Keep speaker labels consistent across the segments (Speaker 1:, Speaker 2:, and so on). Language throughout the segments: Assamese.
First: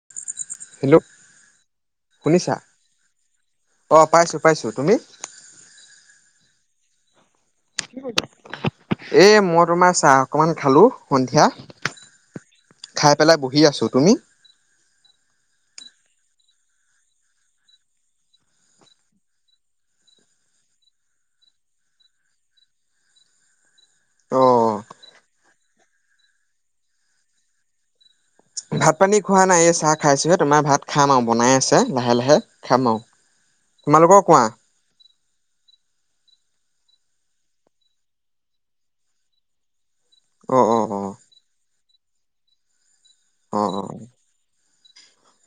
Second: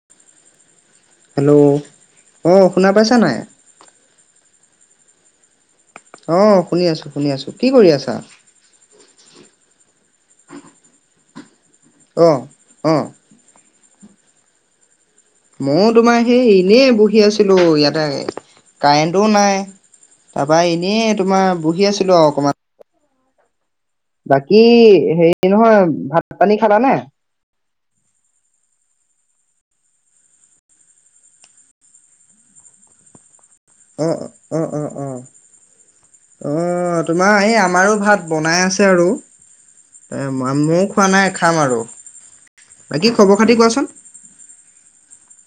Speaker 1: [unintelligible]
Speaker 2: হেল্ল'
Speaker 1: হেল্ল' অ
Speaker 2: শুনিছা
Speaker 1: শুনা পাইছা নাই
Speaker 2: অঁ পাইছোঁ পাইছোঁ তুমি?
Speaker 1: অ শুনি আছো শুনি আছোঁ।
Speaker 2: এ মই তোমাৰ চাহ অকনমান খালো সন্ধিয়া।
Speaker 1: অ অ
Speaker 2: খাই পেলাই বহি আছো তুমি?
Speaker 1: ময়ো তোমাৰ সেই এনেই বহি আছিলোঁ ইয়াতে কাৰেণ্টটোও নাই। তাৰপা এনেই তোমাৰ বহি আছিলোঁ আৰু অকণমান।
Speaker 2: অ
Speaker 1: বাকী হেৰি নহয় ভাত পানী খালানে?
Speaker 2: ভাত পানী খোৱা নাই এই চাহ খাইছোহে তোমাৰ ভাত খাম আৰু বনাই আছে লাহে লাহে। খাম আৰু
Speaker 1: উ
Speaker 2: তোমালোকৰ কোৱা
Speaker 1: অ উ উ উ অ তোমাৰ এই আমাৰো ভাত বনাই আছে আৰু, এ
Speaker 2: অ অ অ
Speaker 1: মইয়ো খোৱা নাই খাম আৰু বাকী খবৰ খাতি
Speaker 2: অ অ
Speaker 1: কোৱাচোন,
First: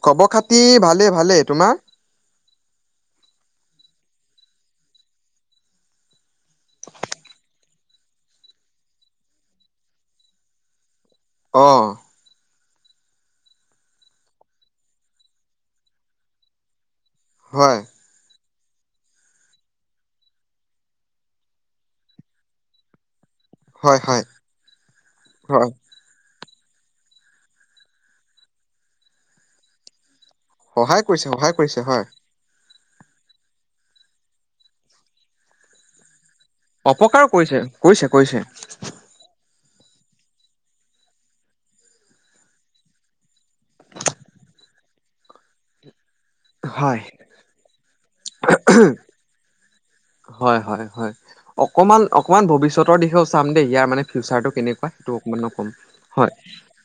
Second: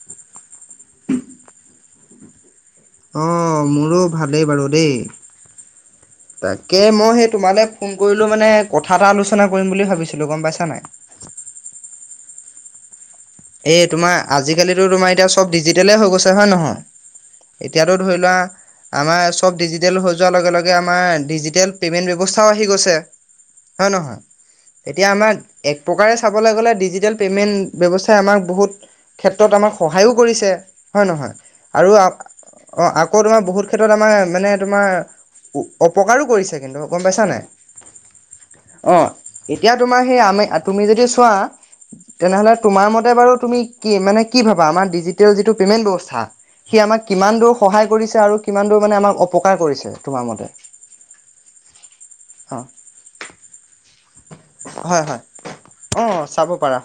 Speaker 2: খবৰ খাতি ভালেই ভালেই তোমাৰ?
Speaker 1: অঁ মোৰো ভালেই বাৰু দেই। তাকে মই সেই তোমালে ফোন কৰিলো মানে কথা এটা আলোচনা কৰিম বুলি ভাবিছিলো গম পাইছা নাই।
Speaker 2: অঁ'।
Speaker 1: এ তোমাৰ আজিকালি তোমাৰ এতিয়া চব ডিজিটলে হৈ গৈছে হয় নহয়?
Speaker 2: হয়
Speaker 1: এতিয়াতো- ধৰি লোৱা, - আমাৰ চব ডিজিটেল হৈ যোৱাৰ লগে লগে আমাৰ ডিজিটেল পে'মেণ্ট ব্যৱস্থাও আহি গৈছে। হয় নহয়? এতিয়া আমাৰ
Speaker 2: হয়
Speaker 1: এক প্ৰকাৰে চাবলৈ গলে ডিজিটেল পেইমেণ্ট ব্যৱস্থ- ঠাই আমাক বহুত ক্ষেত্ৰত আমাক সহায়ো কৰিছে
Speaker 2: সহায়
Speaker 1: হয়
Speaker 2: কৰিছে
Speaker 1: নহয়
Speaker 2: সহায় কৰিছে হয়
Speaker 1: আৰু- অ আকৌ তোমাৰ বহুত ক্ষেত্ৰত আমাৰ মানে তোমাৰ অপকাৰো কৰিছে। কিন্তু
Speaker 2: অপকাৰো কৰিছে কৰিছে কৰিছে।
Speaker 1: অঁ এতিয়া তোমাৰ সেই আমি তুমি যদি চোৱা তেনেহ'লে- তোমাৰ মতে বাৰু তুমি কি মানে কি ভাবা আমাৰ ডিজিটেল যিটো পে'মেন্ট ব্যৱস্থা সি
Speaker 2: হয়
Speaker 1: আমাক কিমান দূৰ- সহায় কৰিছে আৰু কিমান দূৰ মানে আমাক অপকাৰ কৰিছে। তোমাৰ মতে
Speaker 2: হয় হয় হয়, অকমান অকমান
Speaker 1: অ
Speaker 2: ভৱিষ্যতৰ দিশেও- চাম দেই ইয়াৰ মান ফিউচাৰ কেনেকুৱা
Speaker 1: হয় হয়
Speaker 2: তোক মানে কম।
Speaker 1: অ
Speaker 2: হয়,
Speaker 1: চাব পাৰা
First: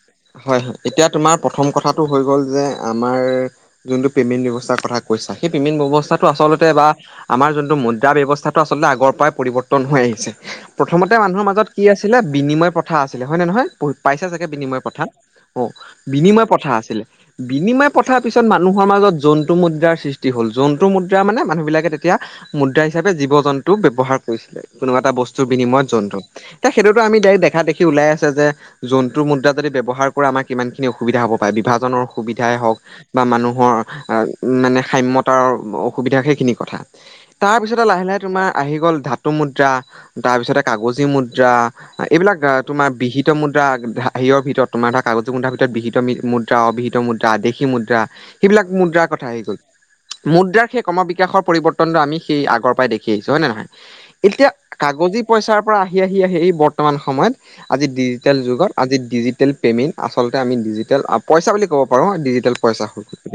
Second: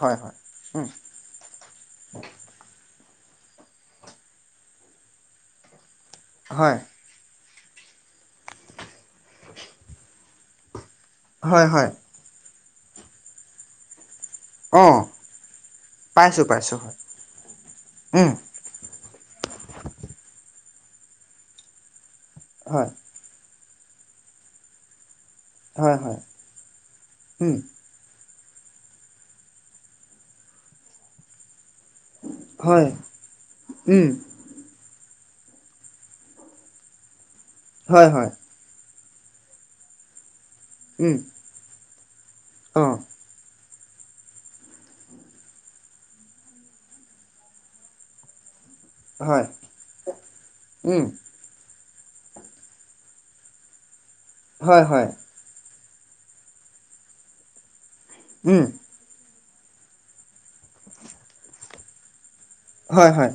Speaker 2: হয় হয়।
Speaker 1: উম
Speaker 2: এতিয়া তোমাৰ প্ৰথম কথাটো হৈ গ'ল যে আমাৰ- যোনটো পেমেণ্ট ব্যৱস্থাৰ কথা কৈছা সেই পেমেণ্ট ব্যৱস্থাত- টো আচলতে
Speaker 1: হয়
Speaker 2: বা আমাৰ যোনটো মুদ্ৰা ব্যৱস্থাটো আচলতে আগৰ পাই পৰিৱৰ্তন হৈ আহিছে। প্ৰথমতে মানুহৰ
Speaker 1: হয়
Speaker 2: মাজত কি
Speaker 1: হয়
Speaker 2: আছিলে বিনিময় প্ৰথা আছিলে হয় নে নহয়? পাইছা চাগে বিনিময়
Speaker 1: অ
Speaker 2: প্ৰথা, অঁ
Speaker 1: পাইছোঁ
Speaker 2: বিনিময় প্ৰথা
Speaker 1: পাইছোঁ হয়
Speaker 2: আছিলে। বিনিময় প্ৰথা
Speaker 1: উম
Speaker 2: পিছত মা- মানুহৰ মাজত জন্তু মুদ্ৰাৰ সৃষ্টি হ'ল, জন্তু মুদ্ৰা মানে মানুহ বিলাকে তেতিয়া
Speaker 1: হয়
Speaker 2: মুদ্ৰাই- জীৱ জন্তু ব্যৱহাৰ কৰিছিলে কোনো এটা বস্তুৰ বিনিমত
Speaker 1: হয়
Speaker 2: জন্তু
Speaker 1: হয়
Speaker 2: ত সেইটোতো আমি ডাইৰেক্ট
Speaker 1: উম
Speaker 2: দেখা দেখি- ওলাই আছে যে জন্তু মুদ্ৰা যদি ব্যৱহাৰ কৰা আমাক কিমান খিনি অসুবিধা হ'ব পাৰে বিভাজনৰ- সুবিধাই হওক
Speaker 1: হয়
Speaker 2: বা মানুহৰ
Speaker 1: উম
Speaker 2: আহ- মানে সাম্যতাৰ অসুবিধা সেইখিনি কথা তাৰ পিছতে লাহে
Speaker 1: হয়
Speaker 2: লাহে
Speaker 1: হয়
Speaker 2: তোমাৰ- আহি গ'ল ধাতু মুদ্ৰা তাৰপিছতে কাগজী
Speaker 1: উম
Speaker 2: মুদ্ৰা এইবিলাক
Speaker 1: অ
Speaker 2: তোমাৰ বিহিত- মুদ্ৰা হেয়িৰ ভিতৰত তোমাৰ ধৰা কাগজী মুদ্ৰাৰ ভিতৰত বিহিত মুদ্ৰা অবিহিত মুদ্ৰা দেশী মুদ্ৰা- সেইবিলাক মুদ্ৰাৰ কথা আহি
Speaker 1: হয়
Speaker 2: গল মুদ্ৰাৰ সেই ক্ৰম
Speaker 1: উম
Speaker 2: বিকাশৰ পৰিৱৰ্তনটো আমি সেই আগ- গৰ পাই দেখি আহিছো হয় নে নে নহয়? এতিয়া
Speaker 1: হয় হয়
Speaker 2: কাগজি- পইচাৰ পৰা আহি আহি আহি বৰ্তমান সময়ত আজি ডিজিটেল
Speaker 1: উম
Speaker 2: যুগত আজি ডিজিটেল পেমেণ্ট- আচলতে আমি ডিজিটেল পইচা বুলি ক'ব পাৰোঁ ডিজিটেল- পইচা
Speaker 1: হয় হয়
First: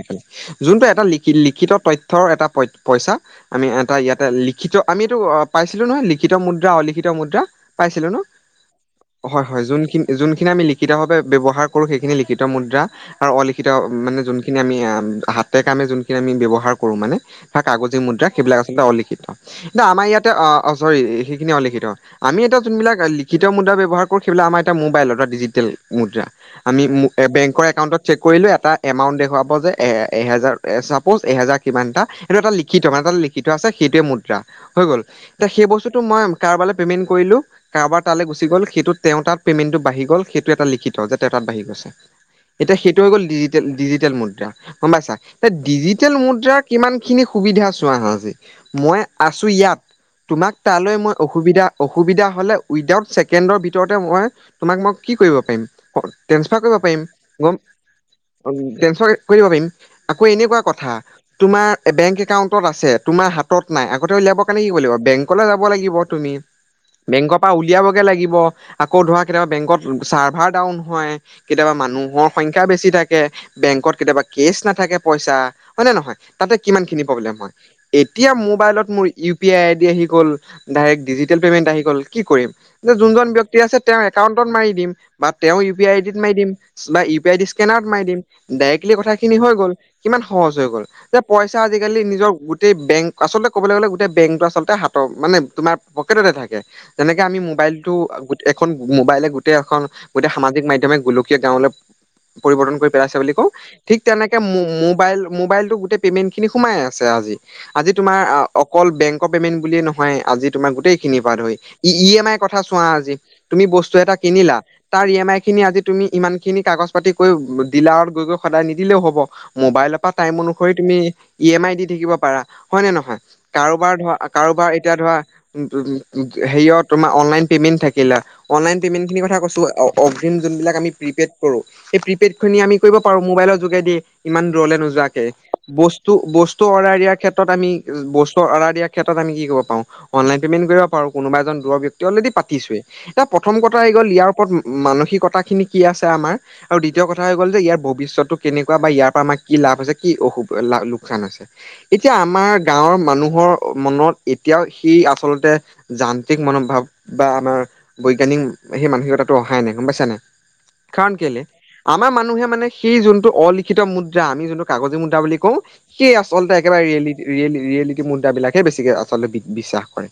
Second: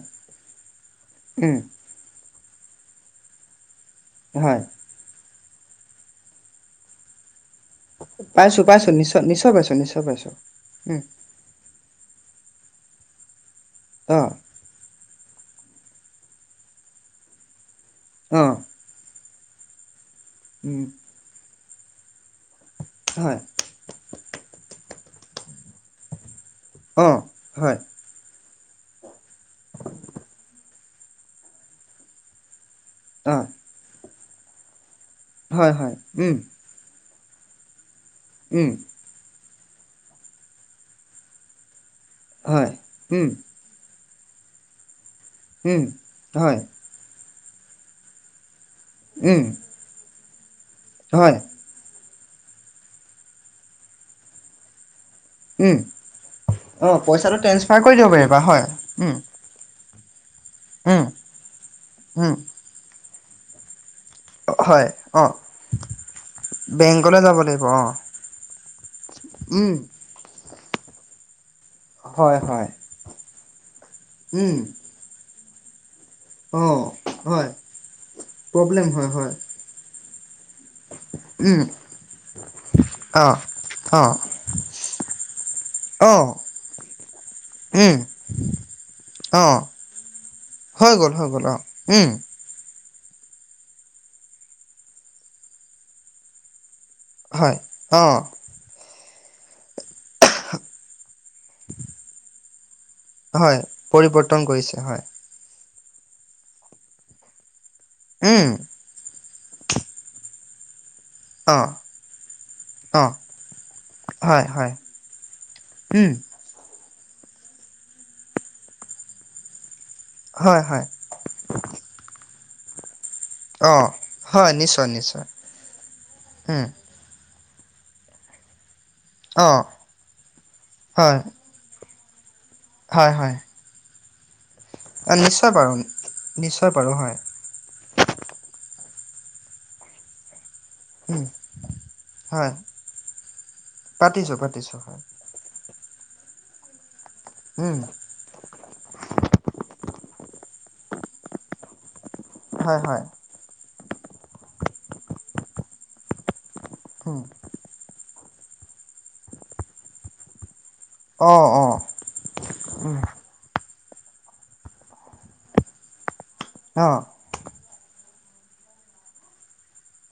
Speaker 2: জোনটো এটা
Speaker 1: উম
Speaker 2: লিখিত তথ্যৰ এটা পইচা আমি এটা ইয়াত-
Speaker 1: হয়
Speaker 2: লিখিত আমি এইটো অ পাইছিলো নহয় লিখিত মুদ্ৰা অলিখিত মুদ্ৰা। পাইছিলো ন?
Speaker 1: পাইছোঁ পাইছোঁ নিশ্চয়
Speaker 2: হয়
Speaker 1: নিশ্চয়
Speaker 2: হয়,
Speaker 1: পাইছোঁ নিশ্চয়
Speaker 2: যোনখিনি
Speaker 1: পাইছোঁ
Speaker 2: যোনখিনি আমি লিখিতভাৱে- ব্যৱহাৰ কৰো সেইখিনি লিখিত মুদ্ৰা আৰু অলিখিত মানে
Speaker 1: অঁ
Speaker 2: জোন- খিনি আমি হাতে কামে যোনখিনি আমি ব্যৱহাৰ কৰো মানে বা কাগজী মুদ্ৰা
Speaker 1: অঁ
Speaker 2: সেইবিলাক আচলতে অলি- কিন্তু আমাৰ ইয়াতে অঁ অ চৰি সেইখিনি অলিখিত আমি এটা যোনবিলাক
Speaker 1: হয়
Speaker 2: লিখিত মুদ্ৰা ব্যৱহাৰ- কৰো সেইবিলাক আমাৰ এতিয়া মবাইল অৰথাৎ ডিজিটেল মুদ্ৰা আমি
Speaker 1: অঁ
Speaker 2: বেংকৰ
Speaker 1: হয়
Speaker 2: একাউণ্টত- চেক কৰিলো এটা এমাউট দেখুৱাব যে এ এহেজাৰ চাপৌচ এহেজাৰ কিমানটা। সেইটো এটা লিখিত মানে এটা
Speaker 1: অঁ
Speaker 2: লিখিত আছে সেইটোৱে মুদ্ৰা হৈ গ'ল এতিয়া সেই
Speaker 1: হয় হয়
Speaker 2: বস্তুটো মই
Speaker 1: উম,
Speaker 2: কাৰোবালে- পেমেণ্ট কৰিলো কাৰোবাৰ তালে গুছি গ'ল
Speaker 1: উম,
Speaker 2: সেইটোত- তেওঁ তাত পেমেণ্টটো বাঢ়ি গ'ল সেইটো এটা লিখিত যে তেওঁ তাত বাঢ়ি গৈছে
Speaker 1: হয়
Speaker 2: এতিয়া সেইটো হৈ গ'ল
Speaker 1: উম,
Speaker 2: ডিজি- টেল ডিজিটেল মুদ্ৰা গম পাইছা?
Speaker 1: উম,
Speaker 2: ডিজিটেল
Speaker 1: হয়
Speaker 2: মুদ্ৰাৰ কিমান খিনি সুবিধা চোৱা হাঁ আজি। মই
Speaker 1: উম,
Speaker 2: আছো ইয়াত তোমাক তালৈ মই
Speaker 1: হয়
Speaker 2: অসুবিধা- অসুবিধা হলে উইডাউট ছেকেণ্ডৰ ভিতৰতে মই তোমাক মই কি কৰিব- পাইম ট্ৰেনচপাৰ কৰিব
Speaker 1: অঁ
Speaker 2: পাৰিম
Speaker 1: পইচাটো
Speaker 2: গম
Speaker 1: ট্ৰেন্সফাৰ কৰি দিব পাৰিবা হয়
Speaker 2: ট্ৰেনসপাৰ
Speaker 1: উম,
Speaker 2: কৰি দিব পাৰিম আকৌ এনেকুৱা কথা
Speaker 1: উম,
Speaker 2: তোমাৰ বেংক
Speaker 1: উম,
Speaker 2: একাউণ্টত আছে তোমাৰ হাতত নাই কতে উলিয়াব কাৰণে কি
Speaker 1: হয়
Speaker 2: কৰিবি লাগিব
Speaker 1: অঁ
Speaker 2: বেংকলে যাব লাগিব তুমি
Speaker 1: বেংকলৈ যাব
Speaker 2: বেংকৰ পৰা
Speaker 1: লাগিব অঁ
Speaker 2: উলিয়াবগে লাগিব আকৌ ধৰা কেতিয়াবা বেংকত চাৰ্ভাৰ ডাউন হয় কেতিয়াবা মানুহৰ
Speaker 1: হয়
Speaker 2: সংখ্যা
Speaker 1: হয়
Speaker 2: বেছি থাকে বেংকত, কেতিয়াবা কেচ নাথাকে পইচা হয় নে নহয় তাতে কিমানখিনি প্ৰব্লেম হয় এতিয়া
Speaker 1: প্ৰব্লেম
Speaker 2: মোবাইলত মোৰ
Speaker 1: হয় হয়
Speaker 2: ইউ পি আই আইডি আহি গল ডাইৰেক্ট ডিজিটেল পেমেণ্টি আহি গ'ল কি কৰিম যে যোনজন
Speaker 1: অঁ
Speaker 2: ব্যক্তি আছে তেওঁ
Speaker 1: অঁ
Speaker 2: একাউণ্টত মাৰি দিম বা তেওঁ ইউ পি আইডিত
Speaker 1: অঁ
Speaker 2: মাৰি দিম বা ইউ পি আইদি স্কেনাৰত মাৰি দিম ডাইৰেক্টলি কথাখিনি হৈ
Speaker 1: অঁ
Speaker 2: গ'ল কিমান সহজ হৈ গ'ল যে
Speaker 1: হৈ গ'ল
Speaker 2: পইচা আজিকালি
Speaker 1: অঁ
Speaker 2: নিজৰ গোতেই বেংক আচলতে ক'বলৈ গ'লে গোটেই বেংকটো আচলতে হাতৰ মানে তোমাৰ পকেটতে থাকে যেনেকে আমি
Speaker 1: হয়
Speaker 2: মোবাইলটো
Speaker 1: অ'
Speaker 2: এখন মোবাইলে গোটেই এখন গোটেই সামাজিক মাধ্যম গলো কীয় গাঁৱলে পৰিৱৰ্তন কৰি পেলাইছে বুলি কওঁ
Speaker 1: হয়
Speaker 2: ঠিক তেনেকে
Speaker 1: পৰিৱৰ্তন
Speaker 2: মু
Speaker 1: কৰিছে হয়
Speaker 2: মুবাইল মোবাইলটো গোটেই পেমেণ্টখিনি সোমাই আছে আজি, আজি তোমাৰ অ
Speaker 1: উম
Speaker 2: অকল বেংকৰ পেমেণ্টবুলিয়ে নহয় আজি তোমাৰ গোটেইখিনি পৰা ধৰি
Speaker 1: অ'
Speaker 2: ই ই এম আইৰ কথা চোৱা
Speaker 1: অ'
Speaker 2: আজি তুমি বস্তু এটা
Speaker 1: হয়
Speaker 2: কিনিলা
Speaker 1: হয়
Speaker 2: তাৰ ই এম আই খিনি আজি তুমি
Speaker 1: উম
Speaker 2: ইমান খিনি কাগজ পাতি কৰি ডিলা গৈ গৈ সদায় নিদিলেও হ'ব মোবাইলৰ পৰা টাইম
Speaker 1: হয়
Speaker 2: অনুসৰি
Speaker 1: হয়
Speaker 2: তুমি ই এম আই দি থাকিব পাৰা হয় নে নহয়
Speaker 1: অ'
Speaker 2: কাৰোবাৰ ধৰা
Speaker 1: হয়
Speaker 2: কাৰোবাৰ
Speaker 1: নিশ্চয়
Speaker 2: এতিয়া ধৰা
Speaker 1: নিশ্চয় উম
Speaker 2: হেৰিয়ত তোমাৰ অনলাইন পেমেণ্ট থাকিলা অনলাইন পে'মেণ্ট খিনি কথা কৈছো অ অফিন যোনবিলাক আমি
Speaker 1: হয়
Speaker 2: প্ৰিপেড কৰোঁ সেই প্ৰিপেড খিনি আমি কৰিব
Speaker 1: হয়
Speaker 2: পাৰো
Speaker 1: হয়
Speaker 2: মোবাইলৰ যোগেদি ইমান দূৰলে নোযো ৱাকে
Speaker 1: নিশ্চয় বাৰু
Speaker 2: বস্তু বস্তু
Speaker 1: নিশ্চয় বাৰু
Speaker 2: অৰ্ডাৰ
Speaker 1: হয়
Speaker 2: ইয়াক ক্ষেত্ৰত আমি বস্তু অৰ্ডাৰ দিয়াৰ ক্ষেত্ৰত আমি কি কৰিব পাওঁ অনলাইন পেমেণ্ট কৰিব পাৰো
Speaker 1: উম
Speaker 2: কোনোবা এজন দূৰ ব্যক্তি অলৰেডি
Speaker 1: হয়
Speaker 2: পাতিছোয়ে এতিয়া প্ৰথম কথা হৈ গ'ল ইয়াৰ
Speaker 1: পাতিছোঁ
Speaker 2: ওপৰত
Speaker 1: পাতিছোঁ হয়
Speaker 2: মানসিকতাখিনি কি আছে আমাৰ আৰু দ্বিতীয় কথা হৈ গ'ল যে ইয়াৰ
Speaker 1: উম
Speaker 2: ভৱিষ্যটো কেনেকুৱা বা ইয়াৰ পৰা আমাৰ কি লাভ আছে কি অসু লোকচান আছে। এতিয়া আমাৰ
Speaker 1: হয়
Speaker 2: গাঁৱৰ
Speaker 1: হয়
Speaker 2: মানুহৰ মনত এতিয়াও সি আচলতে যান্ত্ৰিক মন ভাৱ
Speaker 1: উম
Speaker 2: বা আমাৰ বৈজ্ঞানিক সেই মানসিকতাটো অহাই নাই গম পাইছা নাই। কাৰণ কেলে,
Speaker 1: অ' অ'
Speaker 2: আমাৰ মানুহে মানে
Speaker 1: উম
Speaker 2: সেই যোনটো অলিখিত মুদ্ৰা, আমি যোনটো কাগজী মুদ্ৰা বুলি কওঁ সেই আচলতে একেবাৰে
Speaker 1: অ'
Speaker 2: ৰিয়েলি ৰিয়েল ৰিয়েলিটি মুদ্ৰা বিলাকে বেছিকে আচলতে বিশ্বাস কৰে,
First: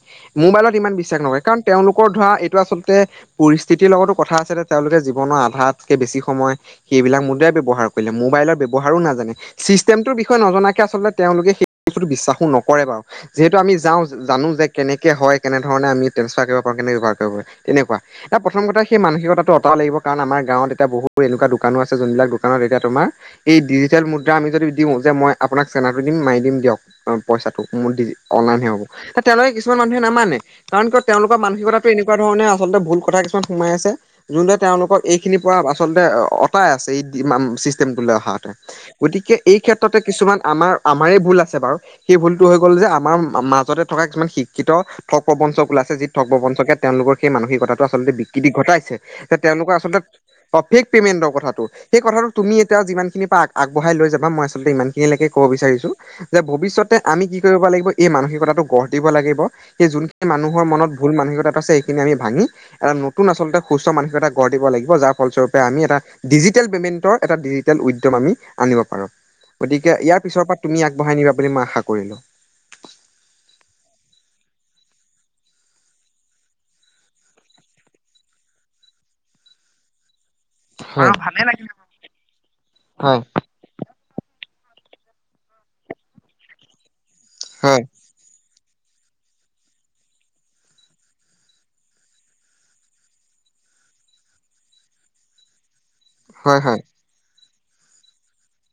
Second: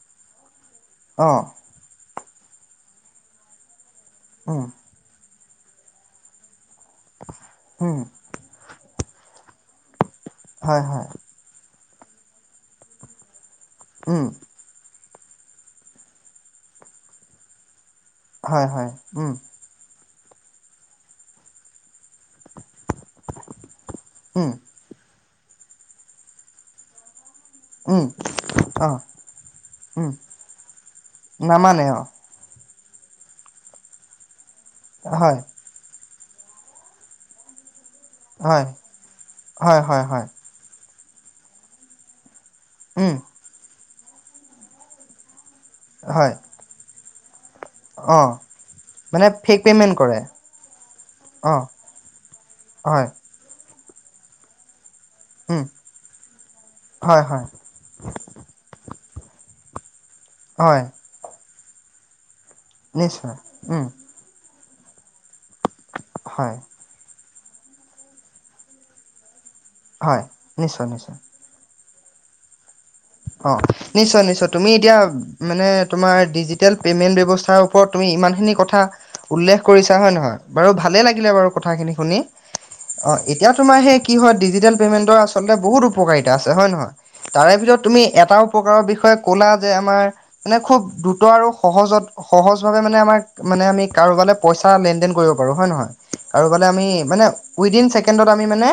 Speaker 2: মোবাইলত ইমান বিশ্বাস নকৰে।
Speaker 1: অ'
Speaker 2: কাৰণ তেওঁলোকৰ ধৰা এইটো আচলতে পৰিস্থিতিৰ লগতো কথা আছে যে
Speaker 1: উম
Speaker 2: তেওঁলোকে জীৱনৰ আধাতকে বেছি সময় সেইবিলাক মুদ্ৰায়ে ব্যৱহাৰ
Speaker 1: উম
Speaker 2: কৰিলে। মোবাইলৰ ব্যৱহাৰো নাজানে, চিষ্টেমটোৰ বিষয়ে নজনাকে
Speaker 1: হয় হয়
Speaker 2: আচলতে তেওঁলোকে সেইটো বস্তুতো বিশ্বাসো নকৰে বাঅ যিহেতু আমি যাওঁ
Speaker 1: উম
Speaker 2: জানো যে কেনেকে হয়, কেনেধৰণে আমি ট্ৰেন্সফাৰ কৰিব পাৰো, কেনে ব্যৱহাৰ কৰিব পাৰো তেনেকুৱা। প্ৰথম
Speaker 1: হয়
Speaker 2: কথা
Speaker 1: হয়
Speaker 2: সেই
Speaker 1: উম
Speaker 2: মানসিকতিটো অতৰাব লাগিব। কাৰণ আমাৰ গাঁৱত এতিয়া বহুত এনেকুৱা দোকানো আছে যোনবিলাক দোকানত এতিয়া তোমাৰ এই ডিজিটেল মুদ্ৰা আমি
Speaker 1: উম
Speaker 2: যদি দিওঁ, যে মই আপোনাক নাৰটো দিম মাৰি দিম দিয়ক অ পইচাটো মোৰ
Speaker 1: উম
Speaker 2: অনলাইন হে হ'ব,
Speaker 1: অ'
Speaker 2: তেওঁলোকে কিছুমান মানুহে
Speaker 1: উম
Speaker 2: নামানে। কাৰণ কিয় তেওঁলোকৰ
Speaker 1: নামানে
Speaker 2: মানসিকতাটো
Speaker 1: অ'
Speaker 2: এনেকুৱা ধৰণে আচলতে ভুল কথা কিছুমান সোমাই আছে যোনটো তেওঁলোকক
Speaker 1: হয়
Speaker 2: এইখিনিৰ পৰা আচলতে অতাই আছে এই ইমান চিষ্টেমটোলে অহা আগতে
Speaker 1: হয়
Speaker 2: গতিকে এই
Speaker 1: হয়
Speaker 2: ক্ষেত্ৰতে
Speaker 1: হয় হয়
Speaker 2: কিছুমান আমাৰ আমাৰে ভুল আছে বাৰু সেই ভুলটো হৈ গ'ল যে আমাৰ
Speaker 1: উম,
Speaker 2: মাজতে থকা কিছুমান শিক্ষিত ঠগ প্ৰবঞ্চ ওলাইছে, যি ঠগ
Speaker 1: হয়,
Speaker 2: প্ৰবঞ্চকে তেওঁলোকৰ সেই মানসিকতাটো আলতে
Speaker 1: অঁ,
Speaker 2: বিকৃতি ঘটাই
Speaker 1: মানে ফেক
Speaker 2: তেওঁলোকৰ
Speaker 1: পে'মেণ্ট
Speaker 2: আচলতে
Speaker 1: কৰে,
Speaker 2: সেই ফেক পেমেণ্টৰ কথাটো
Speaker 1: অঁ,
Speaker 2: সেই তুমি এতিয়া যিমান
Speaker 1: হয়,
Speaker 2: পাক আগবঢ়াই লৈ যাবা। মই আচলতে ইমান খিনিলৈকে ক'ব
Speaker 1: উম,
Speaker 2: বিচাৰিছো যে ভবিষ্যতে
Speaker 1: হয়,
Speaker 2: আমি কি
Speaker 1: হয়,
Speaker 2: কৰিব লাগিব এই মানসিকতাটো গঢ় দিব লাগিব সেই যোনখিনি মানুহৰ
Speaker 1: হয়,
Speaker 2: মনত ভুল মানসিকতাটো আছে সেইখিনি আমি ভাঙি এটা নতুন
Speaker 1: নিশ্চয়,
Speaker 2: আচলতে
Speaker 1: উম,
Speaker 2: সুস্থ মানসিকতা এটা গঢ় দিব লাগিব যাৰ ফলস্বৰপে আমি এটা
Speaker 1: হয়,
Speaker 2: ডিজিটেল পে'মেণ্টৰ এটা ডিজিটেল উদ্যম আমি আনিব পাৰো। গতিকে ইয়াৰ
Speaker 1: হয়,
Speaker 2: পিছৰ পৰা তুমি
Speaker 1: নিশ্চয়,
Speaker 2: আগবঢ়াই
Speaker 1: নিশ্চয়,
Speaker 2: নিবা। বুলি মই আশা কৰিলোঁ।
Speaker 1: অ' নিশ্চয় নিশ্চয়, তুমি এতিয়া মানে তোমাৰ ডিজিটেল পেমেণ্ট ব্যৱস্থা ওপৰত তুমি ইমানখিনি কথা উল্লেখ কৰিছা হয় নে নহয়। বাৰু ভালেই
Speaker 2: হয়
Speaker 1: লাগিলে বাৰু কথাখিনি শুনি। অ'
Speaker 2: হয়
Speaker 1: এতিয়া তোমাৰ সেই কি হয় ডিজিটেল পেমেন্টৰ আচলতে বহুত উপকাৰিতা আছে হয় নহয়। তাৰে ভিতৰত তুমি এটা উপকাৰৰ বিষয়ে ক'লা যে আমাৰ মানে খুব দ্ৰুত আৰু সহজত সহজ ভাৱে মানে আমাক মানে আমি কাৰোবালৈ পইচা লেন দেেন কৰিব পাৰো হয় নহয়। আৰু
Speaker 2: হয়
Speaker 1: মানে
Speaker 2: হয়
Speaker 1: আমি মানে উইদিন ছেকেণ্ডত আমি মানে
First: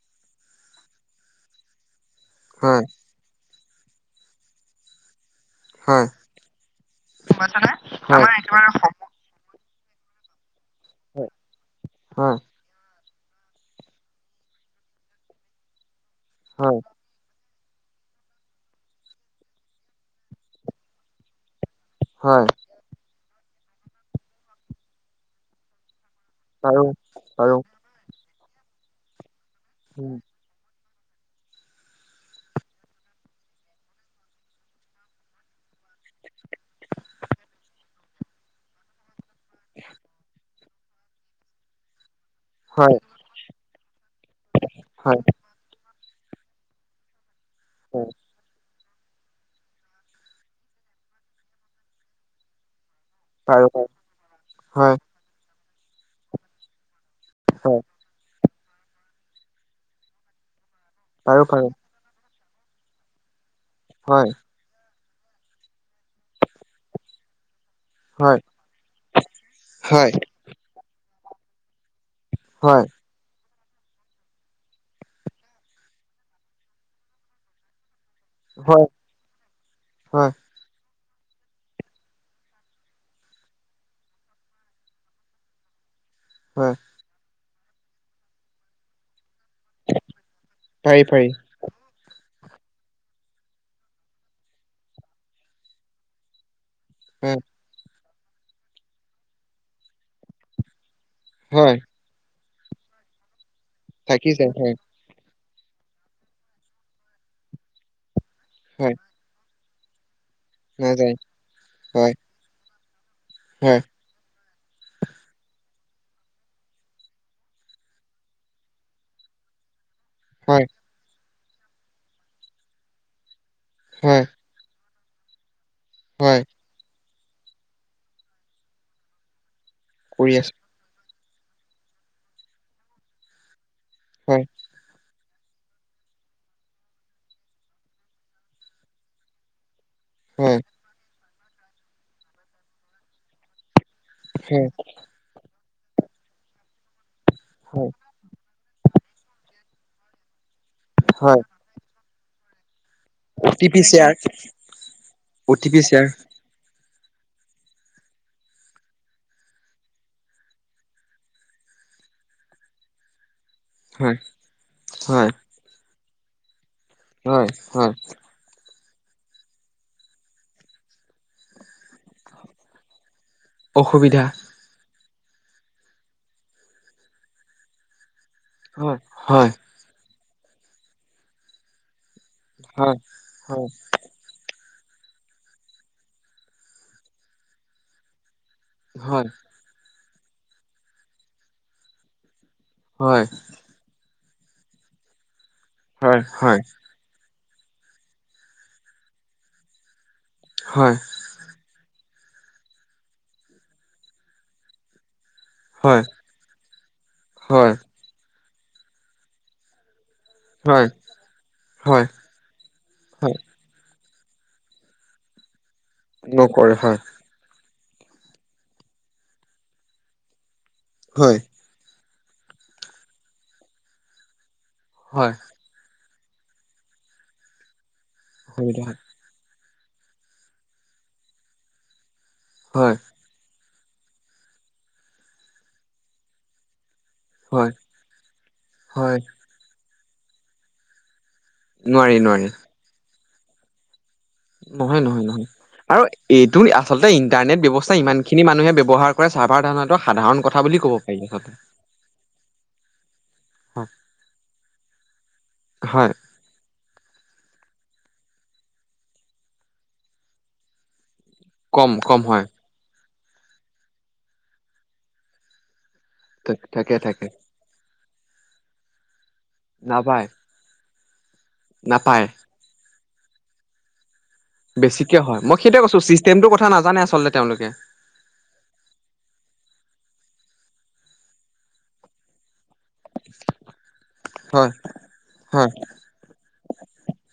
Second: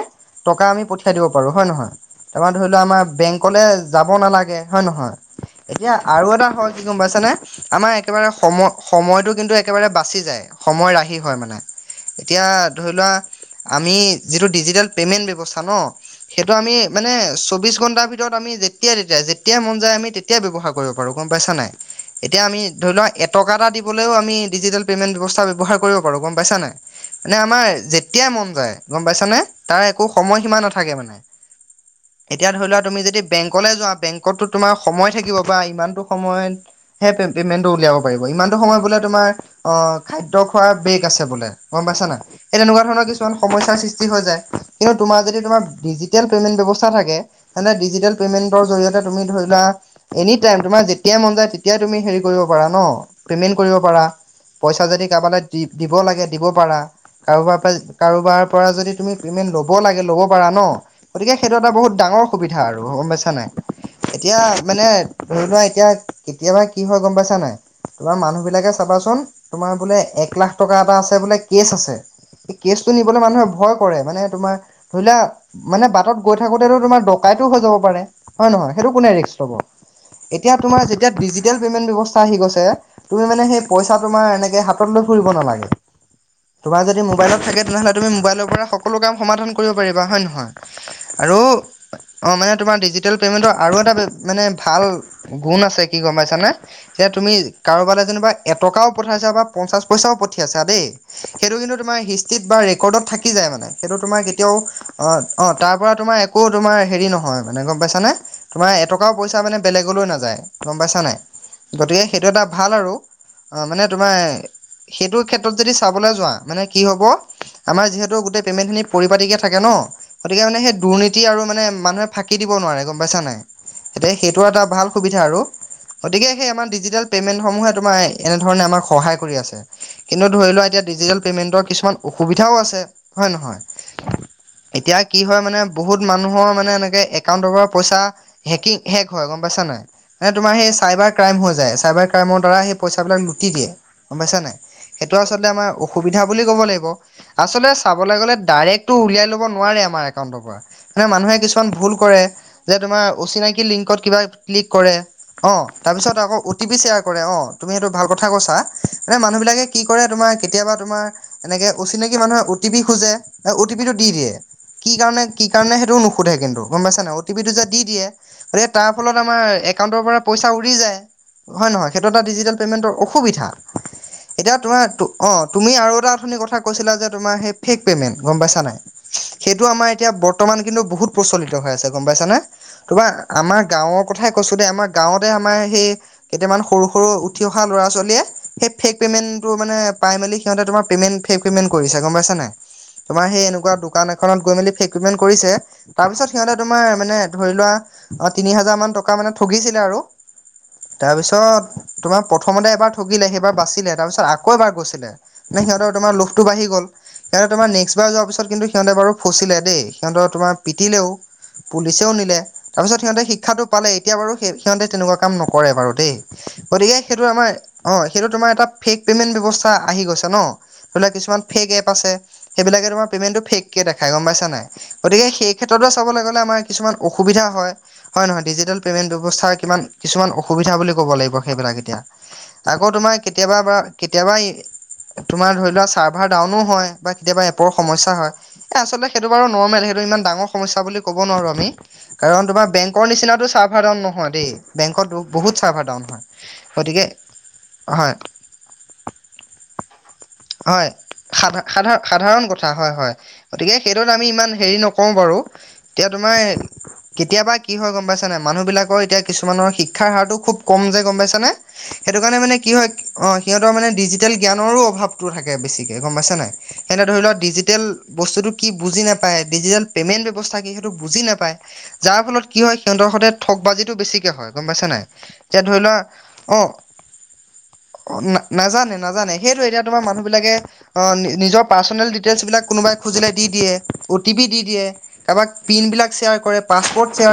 Speaker 1: টকা আমি পঠিয়াই দিব পাৰো হয় নহয়। তাৰমানৰা ধৰি লোৱা
Speaker 2: হয়
Speaker 1: আমাৰ বেংকলে যাব নালাগে হয় নে নহয়। এতিয়া
Speaker 2: হয়
Speaker 1: আৰু এটা হয় কি গম পাইছানে আমাৰ
Speaker 2: হয়
Speaker 1: একেবাৰে সময় সময়টো কিন্তু একেবাৰে বাচি যায়। সময় ৰাহি হয় মানে।
Speaker 2: হয়
Speaker 1: এতিয়া ধৰি লোৱা আমি যিটো ডিজিটেল পেমেন্ট ব্যৱস্থা ন সেইটো আমি
Speaker 2: হয়
Speaker 1: মানে চৌবিশ ঘন্টাৰ ভিতৰত ভিতৰত আমি যেতিয়াই তেতিয়া যেতিয়াই মন যায় আমি তেতিয়াই ব্যৱহাৰ কৰিব পাৰো গম পাইছা নাই। এতিয়া
Speaker 2: হয়
Speaker 1: আমি ধৰি লওক এটকা এটা দিবও আমি ডিজিটেল পে'মেণ্ট ব্যৱস্থা ব্যৱহাৰ কৰিব পাৰোঁ। গ'ম পাইছা নে?
Speaker 2: পাৰো
Speaker 1: মানে
Speaker 2: পাৰো
Speaker 1: আমাৰ যেতিয়াই মন যায় গম পাইছানে? তাৰ একো সময় সীমা নাথাকে মানে, এতিয়া ধৰি লোৱা তুমি যদি বেংক বেংকলে যোৱা, বেংকতটো তোমাৰ সময় থাকিব বা ইমানটো সময়ত হে পে'মেণ্টটো উলিয়াব পাৰিব, ইমান টো সময় বোলে তোমাৰ অ খাদ্য খোৱাৰ বেগ আছে বোলে, গম পাইছা না এই তেনেকুৱা
Speaker 2: হয়
Speaker 1: ধৰণৰ কিছু ন সমস্যাৰ সৃষ্টি হৈ যায়, কিন্তু তোমাৰ
Speaker 2: হয়
Speaker 1: যদি ডজিটেল পেমেণ্ট বৱস্থা থাকে তেনে
Speaker 2: হয়
Speaker 1: ডিজিটেল টেল পেমেণ্টৰ জৰিয়তে তুমি ধৰিলোৱা এনি টাইম যেতিয়াই মন যায় তেতিয়াই তুমি হেৰি কৰিব পাৰা ন। পেমেন্ট কৰিব
Speaker 2: পাৰো পাৰো
Speaker 1: পাৰা, পইচা
Speaker 2: হয়
Speaker 1: যদি কাৰবালৈ দি দিব লাগে দিব পাৰা কাৰোবাৰ পৰা
Speaker 2: হয়
Speaker 1: কাৰোবাৰ পৰা যদি তুমি পেমেণ্ট ল'ব লাগে ল'ব পাৰা, ন গতিকে
Speaker 2: পাৰো
Speaker 1: সেইটো
Speaker 2: পাৰো
Speaker 1: এটা বহুত ডাঙৰ সুবিধা আৰু গ'ম পাইছা নে নাই।
Speaker 2: হয়
Speaker 1: এতিয়া মানে ধৰি লোৱা এতিয়া, কেতিয়াবা কি হয় গ'ম পাইছা নাই। তোমাৰ
Speaker 2: হয়
Speaker 1: মানুহ বিলাকে চাবাচোন তোমাৰ বোলে
Speaker 2: হয়
Speaker 1: এক লাখ টকা এটা আছে বোলে কেচ আছে। এই
Speaker 2: হয়
Speaker 1: কেছটো নি মানুহে ভয় কৰে মানে তোমাৰ ধৰি লোৱা মানে বাটত গৈ থাকোতেতো তোমাৰ ডকাই হয় যাব পাৰে হয় নহয় সেইটো কোনে ৰিস্ক লব
Speaker 2: হয়
Speaker 1: এতিয়া তোমাৰ যেতিয়া ডিজিটেল পে'মেণ্ট ব্যৱস্থা আহি গৈছে তুমি মানে সেই পইচা তোমাৰ এনেকে হাতত লৈ ফুৰিব নালাগে।
Speaker 2: হয়
Speaker 1: তোমাৰ যদি মোবাইলত থাকে তেনেহলে তুমি মোবাইলৰ পৰা সকলো কাম সমাধান কৰিব পাৰিবা হয়
Speaker 2: পাৰি
Speaker 1: নহয়
Speaker 2: পাৰি
Speaker 1: আৰু অ', মানে তোমাৰ ডিজিটেল পেমেণ্টৰ আৰু এটা মানে ভাল গুণ আছে কি গম পাইছানে এতিয়া তুমি
Speaker 2: হয়
Speaker 1: কাৰোবালৈ যেনিবা এটকাও পঠাইছা বা পঞ্চাছ পইচাও পঠিয়াইছা দেই সেইটো
Speaker 2: হয়
Speaker 1: কিন্তু তোমাৰ হিষ্টিত বা ৰেকৰ্ডত থাকি যায় মানে সেইটো তোমাৰ
Speaker 2: থাকি যায়
Speaker 1: কেতিয়াও
Speaker 2: হয়
Speaker 1: অঁ', অঁ', তাৰ পৰা তোমাৰ একো তোমাৰ হেৰি নহয় মানে গম পাইছানে তোমাৰ
Speaker 2: হয়
Speaker 1: এটকাও পইচা মানে বেলেগলৈ নাযায় গম পাইছা
Speaker 2: নাযায়
Speaker 1: নাই গতিকে
Speaker 2: হয়
Speaker 1: সেইটো এটা ভাল আৰু। অ',
Speaker 2: হয়
Speaker 1: মানে তোমাৰ সেইটো ক্ষেত্ৰত যদি চাবলৈ যোৱা মানে কি হব আমাৰ যিহেতু গোটেই পেমেণ্ট খিনি পৰিপাটিকে থাকে ন'! গতিকে মানে
Speaker 2: হয়
Speaker 1: সেই দুৰ্নীতি আৰু মানে মানুহে ফাঁকি দিব নোৱাৰে গম পাইছা নাই। এতিয়া
Speaker 2: হয়
Speaker 1: সেইটো এটা ভাল। সুবিধা আৰু গতিকে
Speaker 2: হয়
Speaker 1: সেই আমাৰ ডিজিটেল পে'মেণ্টসমূহে তোমাৰ এনেধৰণে আমাক সহায় কৰি আছে। কিন্তু
Speaker 2: কৰি
Speaker 1: ধৰি
Speaker 2: আছো
Speaker 1: লোৱা এতিয়া ডিজিটেল পেমেন্টৰ কিছুমান অসুবিধাও আছে। হয় নহয়।
Speaker 2: হয়
Speaker 1: এতিয়া কি হয় মানে বহুত মানুহৰ মানে এনেকে একাউণ্ট পৰা পইচা হেকিং হেক হয় গম পাইছা নাই তোমৰ
Speaker 2: হয়
Speaker 1: হেই চাইবাৰ কাইম হৈ যায় চাইবাৰ ক্ৰাইমৰ দ্বাৰ সেইচাবিলাক লুটি দিয়ে গম পাইছা নাই।
Speaker 2: হয়
Speaker 1: সেইটো আচলতে আমাৰ অসুবিধা বুলি ক'ব লাগিব আচলতে
Speaker 2: হয়
Speaker 1: চাবলৈ গলে ডাইৰেক্ট টো উলিয়াই ল'ব নোৱাৰে আমাৰ একাউন্টৰ পৰা মানে মানুহে
Speaker 2: হয়
Speaker 1: কিছুমান ভুল কৰে যে তোমাৰ
Speaker 2: অ
Speaker 1: অচিনাকি
Speaker 2: টি পি
Speaker 1: লিংকত
Speaker 2: শ্বেয়াৰ
Speaker 1: কিবা ক্লিক কৰে
Speaker 2: অ
Speaker 1: অৱ',
Speaker 2: টি পি শ্বেয়াৰ
Speaker 1: তাৰপিছত আকৌ অ তি পি শেয়াৰ কৰে অৱ‌, তুমি সেইটো ভাল কথা কৈছা মানে মানুহ বিলাকে কি কৰে তোমাৰ কেতিয়াবা তোমাৰ এনেকে অচিনাকি মানুহে অ টি পি খোজে। এ অ টি পি টো দি
Speaker 2: হয়
Speaker 1: দিয়ে কি কাৰণে
Speaker 2: হয়
Speaker 1: কি কাৰণে সেইটোও নুসুধে কিন্তু গম পাইছ নাই অ' টি
Speaker 2: হয়
Speaker 1: পিটো যে দি
Speaker 2: হয়
Speaker 1: দিয়ে। গতিকে তাৰ ফলত আমাৰ একাউন্টৰ পৰা পইচা উৰি যায়। হয় নহয় সেইটো এটা ডিজিটেল পে'মেতৰ অসুবিধা।
Speaker 2: অসুবিধা।
Speaker 1: এতিয়া তোমাৰ অৱ', তুমি আৰু এটা আথনি কথা কৈছিলা যে তোমাৰ সেই ফেক পেমেন্ট গম পাইছা নাই
Speaker 2: হয় হয়
Speaker 1: সেইটো আমাৰ এতিয়া বৰ্তমান কিন্তু বহুত প্ৰচলিত হৈ আছে গম পাইছা নে।
Speaker 2: হয়
Speaker 1: তোমা আমাৰ
Speaker 2: হয়
Speaker 1: গাঁৱক কথাই কৈছো দে আমাৰ গাঁৱতে আমাৰ সেই কেইটামান সৰু সৰু উঠি অহা ল'ৰা ছোৱালীয়ে, সেই ফেক
Speaker 2: হয়,
Speaker 1: পে'মেণ্টটো মানে পাইমেলি তোমাৰ পেমেণ্ট ফেক পেমেণ্ট কৰিছে গম পইচা নে নাই!
Speaker 2: হয়,
Speaker 1: তোমাৰ সেই এনেকুৱা দোকান এখনত গৈ মেলি ফেক পেমেণ্ট কৰিছে তাৰ
Speaker 2: হয়,
Speaker 1: পিছত সিহঁতে
Speaker 2: হয়,
Speaker 1: তোমাৰ মানে ধৰি লোৱা অ', তিনি হাজাৰ মান টকা মানে ঠগিছিলে আৰু
Speaker 2: হয়।
Speaker 1: তাৰপিছত তোমাৰ প্ৰথমতে এবাৰ ঠগিলে সেইবাৰ বাচিলে তাৰপিছত আকৌ এবাৰ গৈছিলে। নে সিহঁতে
Speaker 2: হয়,
Speaker 1: তোমাৰ লোকটো বাঢি গ'ল সিহঁতে তোমাৰ,
Speaker 2: হয়,
Speaker 1: নেচ কিবা যোৱাৰ পিছত কিন্তু সিহঁতে বাৰু ফচিলে দেই সিহঁত তোমাৰ
Speaker 2: হয়,
Speaker 1: পিটিলেও
Speaker 2: হয়,
Speaker 1: পুলিচেও নিলে। তাৰপিছত সিহঁতে
Speaker 2: হয়,
Speaker 1: শিক্ষাটো পালে। এতিয়া বাৰু সিহঁতে তেনেকুৱা কাম নকৰে বাৰু। দেই
Speaker 2: নকৰে
Speaker 1: গতিকে
Speaker 2: হয়,
Speaker 1: সেইটো আমাৰ অৱ, সেইটো তোমাৰ এ ফেক পেমেন্ট ব্যয়স্থা আহি গৈছে ন'। ধৰি লোৱা
Speaker 2: হয়,
Speaker 1: কিছুমান ফেক এপ আছে সেইবিলাকে তোমাৰ পে'মেণ্টটো ফেকে দেখাই গম পাইা নাই গতিকে
Speaker 2: হয়,
Speaker 1: সেইক্ষেত্ৰ চাবলৈগলে আমাৰ কিছুমান অসুবিধা হয়। হয় নহয় ডিজিটেল
Speaker 2: অসুবিধা হয়,
Speaker 1: পেমেণ্টটো। ব্যস্থাৰ কিমান কিছুমান অসুবিধা বুলি ক'ব লাগিব সেইবিলাক এতিয়া। আকৌ
Speaker 2: হয়,
Speaker 1: তোমাৰ কেতিয়াবা বা কেতিয়াবা তোমাৰ ধৰি লোৱা চাৰ্ভাৰ ডাউনো হয়। বা কেতিয়াবা এপৰ
Speaker 2: হয়,
Speaker 1: সমস্যা হয় এ আচলতে
Speaker 2: হয়,
Speaker 1: সেইটো বাৰু নৰ্মেল সেইটো ইমান ডাঙৰ সমস্যা বুলি ক'ব নোৱাৰো আমি।
Speaker 2: নোৱাৰি,
Speaker 1: কাৰণ
Speaker 2: নোৱাৰি,
Speaker 1: তোমাৰ বেংকৰ নিচিনাতো চাভাৰ দাউন নহয়। দেই
Speaker 2: নহয়
Speaker 1: বেংকত
Speaker 2: নহয় নহয়
Speaker 1: বহুত চাৰ্ভাৰ ডাউন
Speaker 2: আৰু
Speaker 1: হয়
Speaker 2: এইটো
Speaker 1: গতিকে
Speaker 2: আচলতে ইন্টাৰনেট ব্যৱস্থা
Speaker 1: হয়
Speaker 2: ইমান খিনি মানুহে ব্যৱহাৰ চাভাৰ ডাউন হোৱাটো সাধাৰণ কথা বুলি ক'ব পাৰি আচলতে।
Speaker 1: সাধাৰ সাধাৰণ কথা হয় হয়। গতিকে
Speaker 2: হয়,
Speaker 1: সেইটোত আমি ইমান হেৰি নকৰোও বাৰু এতিয়া
Speaker 2: হয়
Speaker 1: তোমাৰ কেতিয়াবা কি হয় গম পাইছা নাই, মানুহ বিলাকৰ এতিয়া কিছুমানৰ শিক্ষাৰ হাৰতটো খুব কম যে গম পাইছে পাইছানে,
Speaker 2: কম,
Speaker 1: সেইটো
Speaker 2: কম
Speaker 1: কাৰণে মানে কি হয় অ সিহঁতৰ মানে ডিজিটেল জ্ঞানৰো অভাৱ টু থাকে বেছিকে গম পাইছা নাই!
Speaker 2: থাকে,
Speaker 1: সেতে ধৰি
Speaker 2: থাকে,
Speaker 1: ল ডিজিটেল বস্ততু কি বুজি নাপায়। নাপায় ডিজিটেল পেমেণ্ট
Speaker 2: নাপায়,
Speaker 1: ব্যৱস্থা কি সেইটো বুজি নাপায় যাৰ
Speaker 2: নাপায়।
Speaker 1: ফলত কি হয় সিহঁতৰ সৈতে ঠগ বাজিটো বেছিকে হয়। গম পাইছ নাই।
Speaker 2: বেছিকে হয়, মই
Speaker 1: এতিয়া ধৰি
Speaker 2: সেইটোৱে
Speaker 1: লোৱা
Speaker 2: কৈছো চিষ্টেমটোৰ
Speaker 1: অৱ
Speaker 2: কথা নাজানে আচলতে তেওঁলোকে,
Speaker 1: অ ন নাজানে নাজানে সেইটো এতিয়া তোমাৰ মানুহ বিলাকে অহ নিজৰ পাৰ্চনেল ডিটেইলছ বিলাক কোনোবাই। খুজিলে দি দিয়ে অ টি পি দি
Speaker 2: হয়,
Speaker 1: দিয়ে কাবাক
Speaker 2: হয়।
Speaker 1: পিন বিলাক চেয়াৰ কৰে পাছপ'ৰ্ট চেয়াৰ।